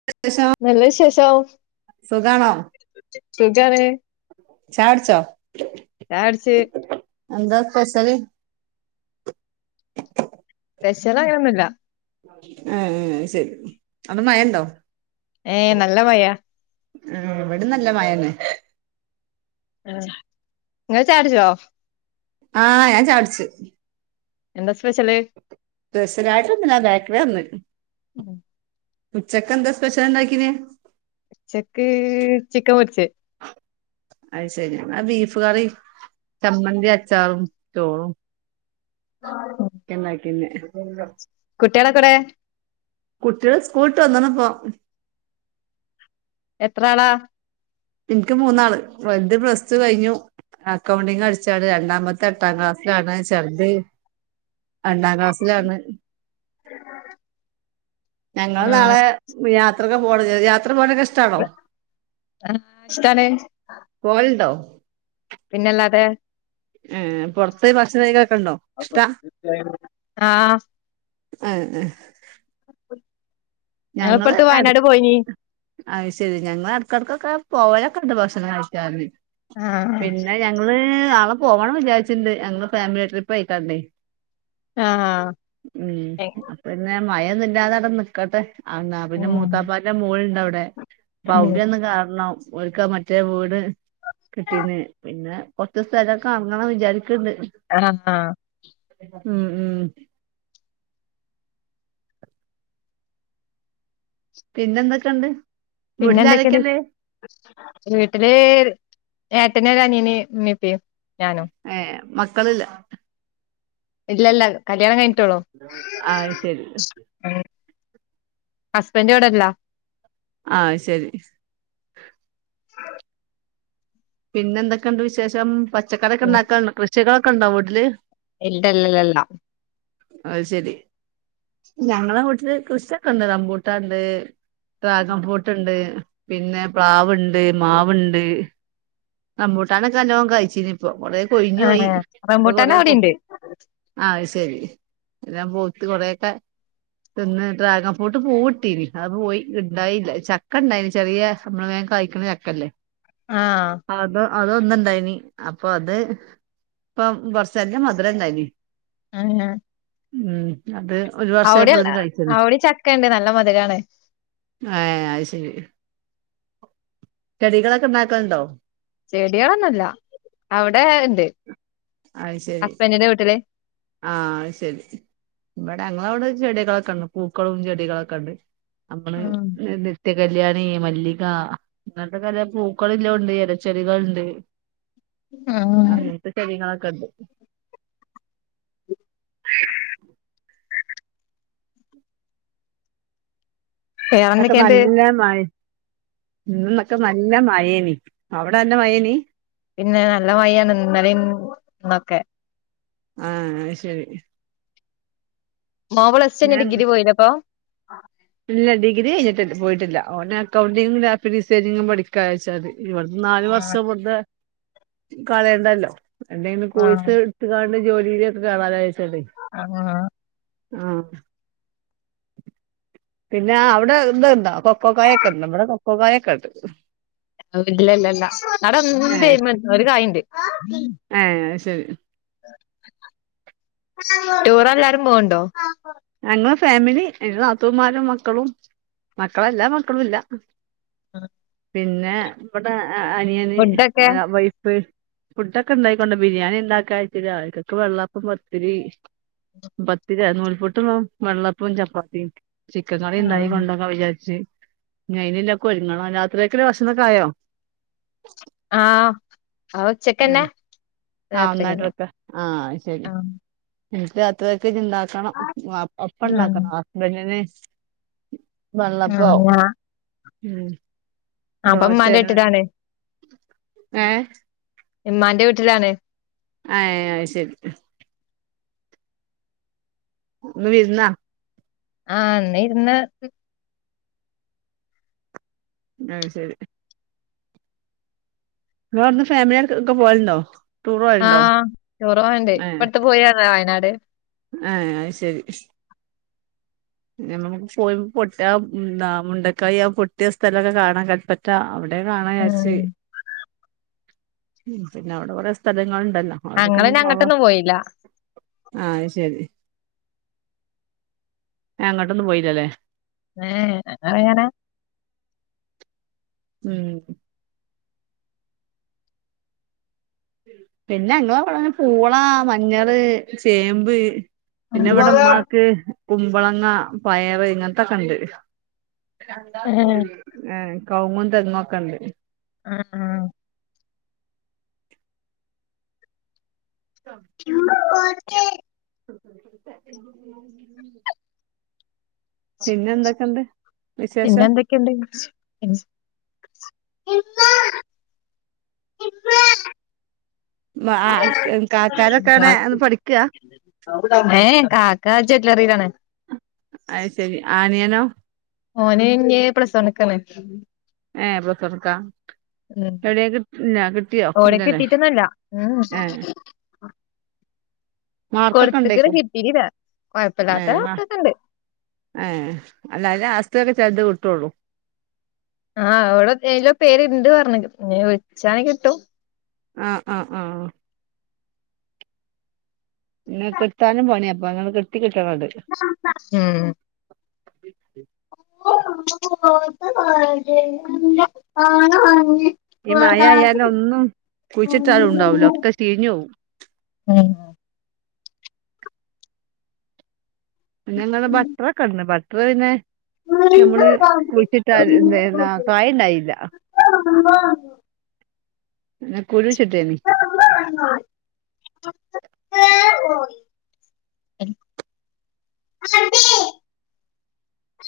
[unintelligible] നല്ല വിശേഷം സുഖാണോ [unintelligible] ചായ കുടിച്ചോ ചായ കുടിച്ച് എന്താ സ്പെസല് സ്പെശലങ്ങനോന്നുല്ല ആഹ് അത് ശരി അവിടെ മഴണ്ടോ ഏ നല്ല മഴയ ആ ഇവിടെ നല്ല മഴയാണ് ആ ഇങ്ങള് ചായകുടിച്ചോ ആഹ് ഞാൻ ചായകുടിച്ച്. എന്താ സ്പെഷ്യല്? സ്പെഷ്യലായിട്ടൊന്നുല്ല ബെക്കറിയാ ഇന്ന് ഉം. ഉച്ചക്കെന്താ സ്പെഷ്യൽ ഉണ്ടാക്കിനെ? ഉച്ചക്ക് ചിക്കൻ പൊരിച്ചത്. അത് ശരി ആ ബീഫ്കറിം ചമ്മന്തി അച്ചാറും ചോറും കെന്നാ കിന്നേ കുട്യാളെക്കെവ്ടെ? കുട്യൾ സ്കൂളിട്ട് വന്ന്ണ്പ്പോ- എത്ര ആളാ? ഇന്ക്ക് മൂന്നാള് വല്ത് പ്ലസ്ടു കഴിഞ്ഞു അക്കൗണ്ടിങ് പഠിച്ചാണ് രണ്ടാമ ത്തെട്ടാം ക്ലാസിലാണ് ചെർത്- രണ്ടാം ക്ലാസിലാണ് ആ ഞങ്ങള് നാളെ- യാത്രൊക്കെ പോണങ്കി യാത്ര പോവാനോക്കെ ഇഷ്ടാണോ? ആഹ് ഇഷ്ടാണ്- പോവല്ണ്ടോ? പിന്നല്ലാതെ- പുറത്തോയി ഭക്ഷണം കയിക്കലൊക്കെ ഉണ്ടോ? ഇഷ്ടാ ആഹ് ഏഹ് ഏഹ് ഞങ്ങള് ഇപ്പട്ത്ത് വയനാട് പോയീനി ആ്ഹ ശരി ഞങ്ങള് എടക്കൊക്കെ പോവലൊക്കെ ഉണ്ട് ഭക്ഷണം കഴിച്ചാ ആ പിന്നെഞ ഞങ്ങള് നാളെ പോവണന്ന് വിചാരിച്ചിണ്ട് ഞങ്ങളെ ഫാമിലി ട്രിപ്പ് ആയിക്കാണ്ടേ ആ ഉം അപിന്നെ മയൊന്നുല്ലാതെ അവ്ടെ നിക്കട്ടെ ആഹ് പിന്നെ ഉം മൂത്താപ്പാന്റെ മോള് ഇണ്ട് അവിടെ അപ്പൊ അവിടൊന്നും കേറണം ഓൽക്ക മറ്റ മറ്റേ വീട് കിട്ടീന്ന് പിന്നെ കൊറച്ച് സ്ഥലൊക്കെ വാങ്ങണം വിചാരിക്ക്ണ്ട് ആഹ് ആഹ് ഉം ഉം. പിന്നെ എന്തൊക്കെയുണ്ട്? പിന്നെ എന്തൊക്കെയ? വീട്ടിലാരൊക്കെയുണ്ട് വീട്ടില് ഏട്ടന് ഒരനിയന് മ്മിപ്പിം ഞാനും- ഏഹ് മക്കളില്ല- ഇല്ലല്ല കല്യാണം കഴിഞ്ഞ്ട്ടൊളൂ. ആയ് ശരി- ഹസ്ബൻഡിവടെല്ലാ? ആ ശരി- പിന്നെ എന്തൊക്കെയുണ്ട് വിശേഷം പച്ചക്കറിയൊക്കെ ഉണ്ടാക്കാണ്ട് കൃഷികളൊക്കെ ഉണ്ടോ വീട്ടില്? ഇല്ലല്ലല്ലാ അയ്ശരി- ഞങ്ങളെ വീട്ടില് കൃഷ്യൊക്കെണ്ട് റമ്പൂട്ടാണ്ട് ട്രാഗൺ ഫൂട്ടുണ്ട് പിന്നെ പ്ലാവുണ്ട് മാവുണ്ട് റമ്പൂട്ടാനൊക്കെ നലോം കായ്ച്ചീനിപ്പം കൊറേ കൊഴിഞ്ഞു പോയി ആഹ് ഇപ്പൊ റംബൂട്ടാന് കൊറേ പോ അവിടിണ്ട് ആഹ് അത് ശെരി എല്ലാം പൊവുത്ത് കൊറേയൊക്കെ തിന്ന് ഡ്രാഗൺ ഫൂട്ട് പൂവ്ട്ടീനി അത് പോയി ഉണ്ടായില്ല ചക്ക ഉണ്ടായിന് ചെറിയ നമ്മള് വേം കയ്ക്ക്ണ ചക്കല്ലേ- ആഹ് അത അതൊന്ന് ണ്ടായിനി അപ്പൊ അത് ഇപ്പം [unintelligible] മധുരണ്ടായിനി- ആഹ് ആഹ് ഉം അത് ഒരു അവിടെല്ല വർഷായപ്പോതിന് കഴിച്ച്ന്ന് അവിടെ ചക്കണ്ട് നല്ല മധുരാണ് ഏഹ് അയ് ശെരി ചെടികളൊക്കെ ഉണ്ടാക്കല്ണ്ടോ ചെടികളൊന്നുല്ല അവിടെ ഉണ്ട് അത് ശരി ഹസ്ബഡിന്റെ വീട്ടില് ആഹ് ശെരി ഇവിടെ ഞങ്ങളവിടെ ചെടികളൊക്കെ ഉണ്ട് പൂക്കളും ചെടികളൊക്കെ ഉണ്ട് നമ്മള് ഉം നിത്യകല്യാണി മല്ലിക ഇന്നത്തെ കല പൂക്കള്ല്ലോണ്ട് ഇലച്ചെടികളുണ്ട് ആഹ് അങ്ങനത്തെ ചെടികളൊക്കെ ഉണ്ട് ഇവിടൊക്ക വേറെന്തൊക്കെണ്ട് നല്ല മഴ ഇന്നൊക്കെ നല്ല മഴനി അവിടെ നല്ല മഴനി പിന്നെ നല്ല മായ ആണ് ഇന്നലെയും ഇന്നൊക്കെ ആഹ് ശരി [unintelligible] പ്ലസ് ടു കയിഞ്ഞു ഞാൻ ഡിഗ്രി പോയതാ അപ്പൊ ഇല്ല ഡിഗ്രി കഴിഞ്ഞിട്ടു പോയിട്ടില്ല ഓന് അക്കൗണ്ടിംഗും ഗ്രാഫ്റ്റിഗ് ഡിസൈനിങ്ങും പഠിക്കാച്ചാൽത് ഇവിടുന്ന് നാലു ആഹ് വർഷം വെറതെ കളയണ്ടല്ലോ എന്തെങ്കിലും കോഴ്സ് ട്ത്ത്കാണ്ട് ജോലിയിലൊക്കെ കേറാലോ വെച്ചണ്ട് ആഹ് ആഹ് പിന്നെ അവിടെ ത്ണ്ടോ കൊക്കോക്കായൊക്കെ ഉണ്ടോ വടെ കൊക്കോക്കായൊക്കെ ഉണ്ട് ഇല്ല ഇല്ല ഇല്ല ഏഹ് ഔടണ്ട് ഒരു കായണ്ട് ഏഹ് ശരി ടൂർല്ലാരും പോവണ്ടോ ഞങ്ങള് ഫാമിലി ന്റെ നാത്തൂന്മാരും മക്കളും മക്കളെല്ലാ മക്കളും ഇല്ല ആഹ് പിന്നെ ഇവിടെ അനിയന് ഫുഡൊക്കെ വൈഫ് ഫുഡൊക്കെണ്ടാക്കിക്കോണ്ട ബിരിയാണിണ്ടാക്ക വെച്ച രാവിലെക്ക് വെള്ളപ്പും പത്തിരി പത്തിര നൂൽപ്പു ട്ടും വെള്ളപ്പും ചപ്പാത്തിയും ചിക്കൻ കറിണ്ടാക്കി കൊണ്ടൊകാ വിചാരിച്ച് ഞി അയ്നെക് ഒരുങ്ങണം രാത്രിതേക്കുള്ള ഭക്ഷണോക്കേ ആയോ ആഹ് അവ ഉച്ചക്ക് തന്നെ ആഹ് ഒന്നായിട്ട് വക്ക ആഹ് ശരി ആഹ് എനിക്ക് രാത്രിലത്തേക് ഇണ്ടാ ക്കണം അപ്പം ആഹ് ഉണ്ടാക്കണം ഹസ്ബൻഡന് വെള്ളപ്പോ ആഹ് ഞാ ഉം അപ്പൊ ദോശേ ഉമ്മാന്റെ അങ്ങനെ ഒക്ക വീട്ടിലാണ് ഏഹ് ഇമ്മാന്റെ വീട്ടിലാണ് ആഹ് ഏഹ് അത് ശരി ഇന്ന് വിരുന്നാ ആഹ് ഇന്ന് വിരുന്നാ ആഹ് ശരി ങ്ങളടന്ന് ഫാമിലിയക്കെ പോകലുണ്ടോ ആഹ് ടൂർ പോവാലുണ്ട് ഇപ്പ ഏഹ് ആടുത്ത പോയി വന്നതാ വയനാട് ഏഹ് ആയി ശരി നമുക്ക് പോയി പൊട്ടയ മുണ്ടക്കായി ആഹ് പൊട്ടിയ സ്ഥലമൊക്കെ കാണാൻ പറ്റാ അവിടെ എഹ് കാണാ വിചാരിച്ച് ഉം ഉം പിന്നെ അവിടെ കുറെ സ്ഥലങ്ങളുണ്ടല്ലോ അവിടൊക്കെ ഞങ്ങൾ പിന്നെ ഒന്ന് പോവാ അങ്ങട്ടൊന്നും പോയില്ല ആഹ് അത് ശരി അങ്ങോട്ടൊന്നും പോയില്ലല്ലേ ഏഹ് അയാനാ ഉം പിന്നെ ഞങ്ങടാ ഇവിടെ പൂള മഞ്ഞള് ചേമ്പ് ഉം, പിന്നെ ഇവിടെ ഉമ്മാക്ക് കുമ്പളങ്ങ പയർങ്ങനത്തൊക്കെണ്ട് ഉം, ഏഹ് കൗങ്ങും തെങ്ങും ഒക്ക ഉണ്ട് ആഹ് ആഹ് [unintelligible] [unintelligible] [inaudible] പിന്നെന്തൊക്കെണ്ട് പിന്നെന്തക്കെ ക്ക്ണ്ടെ ബാ [unintelligible] കാക്കാരൊക്കെ എവ്ടെ പഠിക്കാ ഏ കാക്ക ജ്വല്ലറിയിലാണ് അയ് ശരി ആനിയനോ ഓന് ഞ്ഞി പ്ലസ് വണ്ക്കാണ് ഏ പ്ലസ് വൺക്കാ ഉം എവടേം കിട്ടി ല്ല കിട്ടിയോ ഓന് ഇല്ലലെ കിട്ടീട്ടൊന്നുമില്ല ഉം ഏ മാർക്കൊക്കെ കൊടുത്തക്ക്ണ് ഉണ്ടേക്കും കിട്ടീല്ല കൊഴപ്പില്ലാത്ത മാർക്കൊക്കണ്ട് ആഹ് അല്ല ലാസ്റ്റൊക്കെ ചെൽത് കിട്ടൊള്ളൂ ആഹ് ഇവടെ ഓക്കേല് പേര്ണ്ട് പറഞ്ഞി ഇനി വിളിച്ചാണ് കിട്ടും ആഹ് ആഹ് ആഹ് പിന്നെ കിട്ടാനും പണിയാപ്പൊ നിങ്ങങ്ള് കിട്ടി കിട്ടാനണ്ട് ഉം ഓജയല്ല ആ [unintelligible] ഈ മയ ആയാലൊന്നും കുഴിച്ചിട്ടാലും ഉണ്ടാവൂല ഒക്കെ ചീഞ്ഞു പോവും ഉം പിന്നെ ഇങ്ങെള് ബട്ടറ ഒക്കെണ്ട് ബട്ടർ പിന്നെ ഞമ്മള് കുഴിച്ചിട്ട എന്താ കായുണ്ടായില്ല ആ ആ [unintelligible] പിന്നെ കുഴിച്ചിട്ടേനി [inaudible] ആി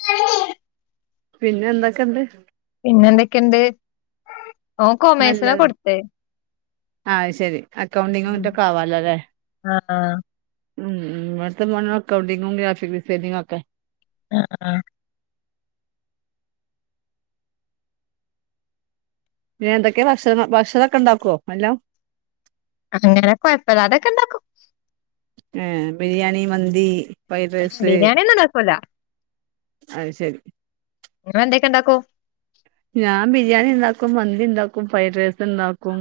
ആ [unintelligible] പിന്നെ എന്തൊക്കെണ്ട്? പിന്നെ എന്തൊക്കെയുണ്ട് ഓൻ കൊമേഴ്സിന നല്ലത് കൊടുത്ത ആഹ് ശരി അക്കൗണ്ടിങ്റ്റൊക്കെ ആഹ് ആവാലോല്ലേ ആഹ് ഉം ഉം ഇവടത്തെ മോനും അക്കൗണ്ടിങ്ങും ഗ്രാഫിക് ഡിസൈനിങ്ങും ഒക്കെ ആഹ് ആഹ് പിന്നെ എന്തൊക്കെയെ ഭക്ഷണം ഭക്ഷണൊക്കെ ഉണ്ടാക്കുവോ എല്ലാം അങ്ങനെ കൊയപ്പല്ലാതെക്കെണ്ടാക്കും ഏ ബിരിയാണി മന്തി ഫ്രൈഡ് റൈസ് ബിരിയാണിയൊന്നും ഉണ്ടാക്കൂല അത് ശരി ഇങ്ങള് എന്തൊക്കെ ഉണ്ടാക്കൂ ഞാൻ ബിരിയാണി ഇണ്ടാക്കും മന്തി ഇണ്ടാക്കും ഫ്രൈഡ് റൈസ് ഇണ്ടാക്കും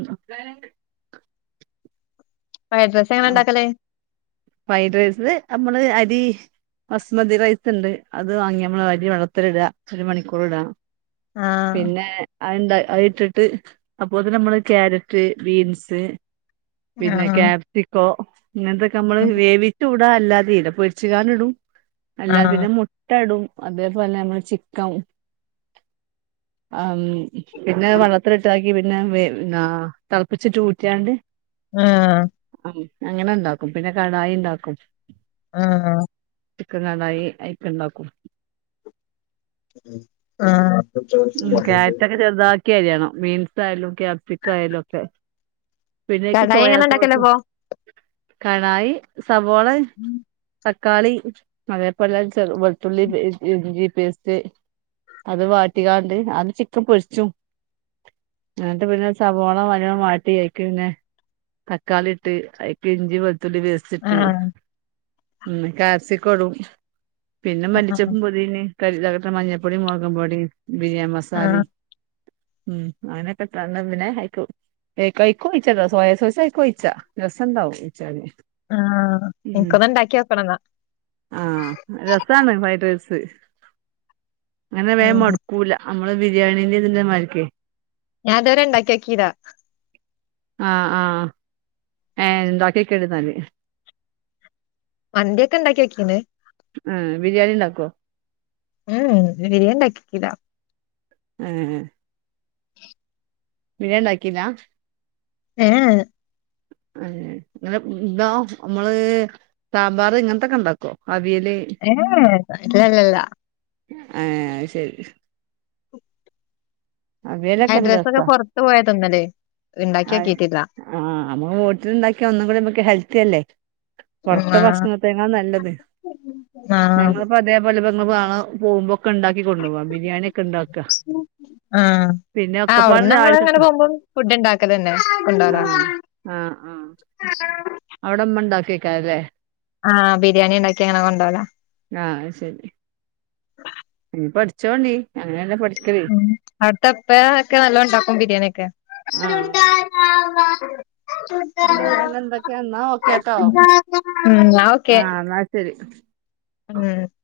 ഫ്രൈഡ് റൈസ് എങ്ങനെ ഇണ്ടാക്കല് ഫ്രൈഡ് റൈസ് നമ്മള് അരി ബസ്മതി റൈസ്ണ്ട് അത് വാങ്ങിയ നമ്മള് അരി വെള്ളത്തിലിടാ ഒരു മണിക്കൂർ ഇടാ ആഹ് പിന്നെ അതിണ്ട് അത് ഇട്ടിട്ട് അപ്പോത് നമ്മള് ക്യാരറ്റ് ബീൻസ് പിന്നെ ആഹ് ക്യാപ്സിക്കോ ഇങ്ങനത്തൊക്കെ നമ്മള് ആഹ് വേവിച്ച് ടാ അല്ലാതീടാ പൊരിച്ച് കാന ഇടും അല്ലാതെ പിന്നെ മു ട്ടടും അതേപോലെ നമ്മൾ ചിക്കും ആം പിന്നെ വെള്ളത്തിലിട്ടാക്കി പിന്നെ വേ തെളപ്പിച്ചിട്ട് ഊറ്റാണ്ട് ആഹ് ആഹ് അങ്ങനെ ഇണ്ടാക്കും പിന്നെ കടായി ഇണ്ടാക്കും ആഹ് ആഹ് ചിക്കൻ കാണായി അയിക്ക് ഇണ്ടാക്കും ആഹ് [unintelligible] ക്കേയാണം. ബീൻസ് ആയാലും ക്യാപ്സിക് ആയാലും ഒക്കെ പിന്നെക്ക് കടായി സോയാ എങ്ങനെ സോസും ഉണ്ടാക്കലപ്പോ കടായി സവോള ഉം തക്കാളി വേപ്പല ചെറ് വെളുത്തുള്ളി പേസ്റ്റ് ഇഞ്ചിപേസ്റ്റ് അത് വാട്ടികാണ്ട് അത് ചിക്കൻ പൊരിച്ചും ഇന്നട്ട് പിന്നെ സവോള വനോ വാട്ടി അയ്ക്ക്ന്നെ തക്കാളി ഇട്ട് അയ്ക്ക് ഇഞ്ചി വെളുത്തുള്ളി പേ സ്ട്ട് ആഹ് കാപ്സിക്കടും പിന്നെ മല്ലി ആഹ് ചെപ്പ് [unintelligible] അത് കഴ്ഞ് ക [unintelligible] ട്ട മഞ്ഞപ്പൊടിം മൊളകുംപ്പൊടി ബിരിയമസാല ആഹ് ഉം അവനെക്കെത്രന്ന വിനെ അയ്ക്ക് [unintelligible] ഏ ഹ് കഴിക്കും [unintelligible] സോയാസോസും ആയിക്കോഴിച്ചാ രസം ഇണ്ടാവും ഒഴിച്ചാല് ആഹ് ഉം ഇനിക്കത് ഇണ്ടാക്ക്യോ ക്കണന്നാ ആഹ് രസാണ് ഫ്രൈഡ്രേസ് അകങ്ങനെ വേം ഉം മടു കൂല നമ്മള് ബിരിയാണീന്റെ ഇതിന്റെ മായിരിക്കേ ഞാൻ ഇത് വരെ ഇണ്ടാക്ക്യോക്കീല ആഹ് ആഹ് ഏഹ് ഉണ്ടാക്ക്യോക്ക് ഇന്നാൽ മന്ത്യൊക്കെ ഇണ്ടാക്ക്യോക്കിണ് ആഹ് ബിരിയാണി ഇണ്ടാക്കോ ഉം ഉം ബിരിയാണി ഇണ്ടാക്കിക്കില്ലാ ഉം ബിരിയാണ ഇണ്ടാക്കീല്ലാ [inaudible] അ [unintelligible] ഇതോ നമ്മള് [inaudible] സാമ്പാർ ഇങ്ങെൻത്തൊക്കെ ഇണ്ടാക്കോ അവിയല് ഏ എ ഇല്ല ഇല്ല ഇല്ല ഏഹ് അയ്ശരി അവിയലൊക്കെ ഫ്രൈഡ് നല്ല റൈസ് രസാ പൊറത്ത്പോയ തിന്നല്. അത് ഇണ്ടാക്ക്യോക്കിട്ടില്ല ആഹ് നമ്മള് വീട്ടി ഇണ്ടാക്കിയ ഒന്നു കൂട നമ്മക്ക് ഹെൽത്തിയെല്ലേ പൊറത്തെ ആഹ് ഭക്ഷണത്തേക്കാളും നല്ലത് ആഹ് ഞങ്ങളപ്പോ അതേപോലെ ബെന്ന്പോആൻ പോകുമ്പോക്കെ ഇണ്ടാക്കി കൊണ്ടോവാ ബിരിയാണ്യെക്കെ ഇണ്ടാക്ക ആഹ് ഔട്ന്ന് ഞങ്ങള് ഇങ്ങനെ രാവിലത്തേക്ക് പോകുമ്പോ ഫുഡ് ഇണ്ടാക്കലന്നെ. കൊണ്ടോവാൻ. ആഹ് ആഹ് അവിടെ ഇമ്മ ഇണ്ടാക്കെക്കാരല്ലെ ആഹ് ബിരിയാണി ഇണ്ടാക്കി അങ്ങനെ കൊണ്ടോവല ആഹ് ശരി ഇനി പഠിച്ചോണ്ടി. അങ്ങനെ പഠി ഉം അവിട്ത്തെ ഇപ്പേ ഒക്കെ നല്ലോ ഇണ്ടാക്കും ബിരിയാണി ഒക്കെ ആ ആഹ് [inaudible] ആഹ് പിന്നെ എന്തൊക്കെയാ ന്നാ ഓക്കേ ആട്ടോ എന്നാ ഓക്കെ ആഹ് ന്നാ ശരി ഉം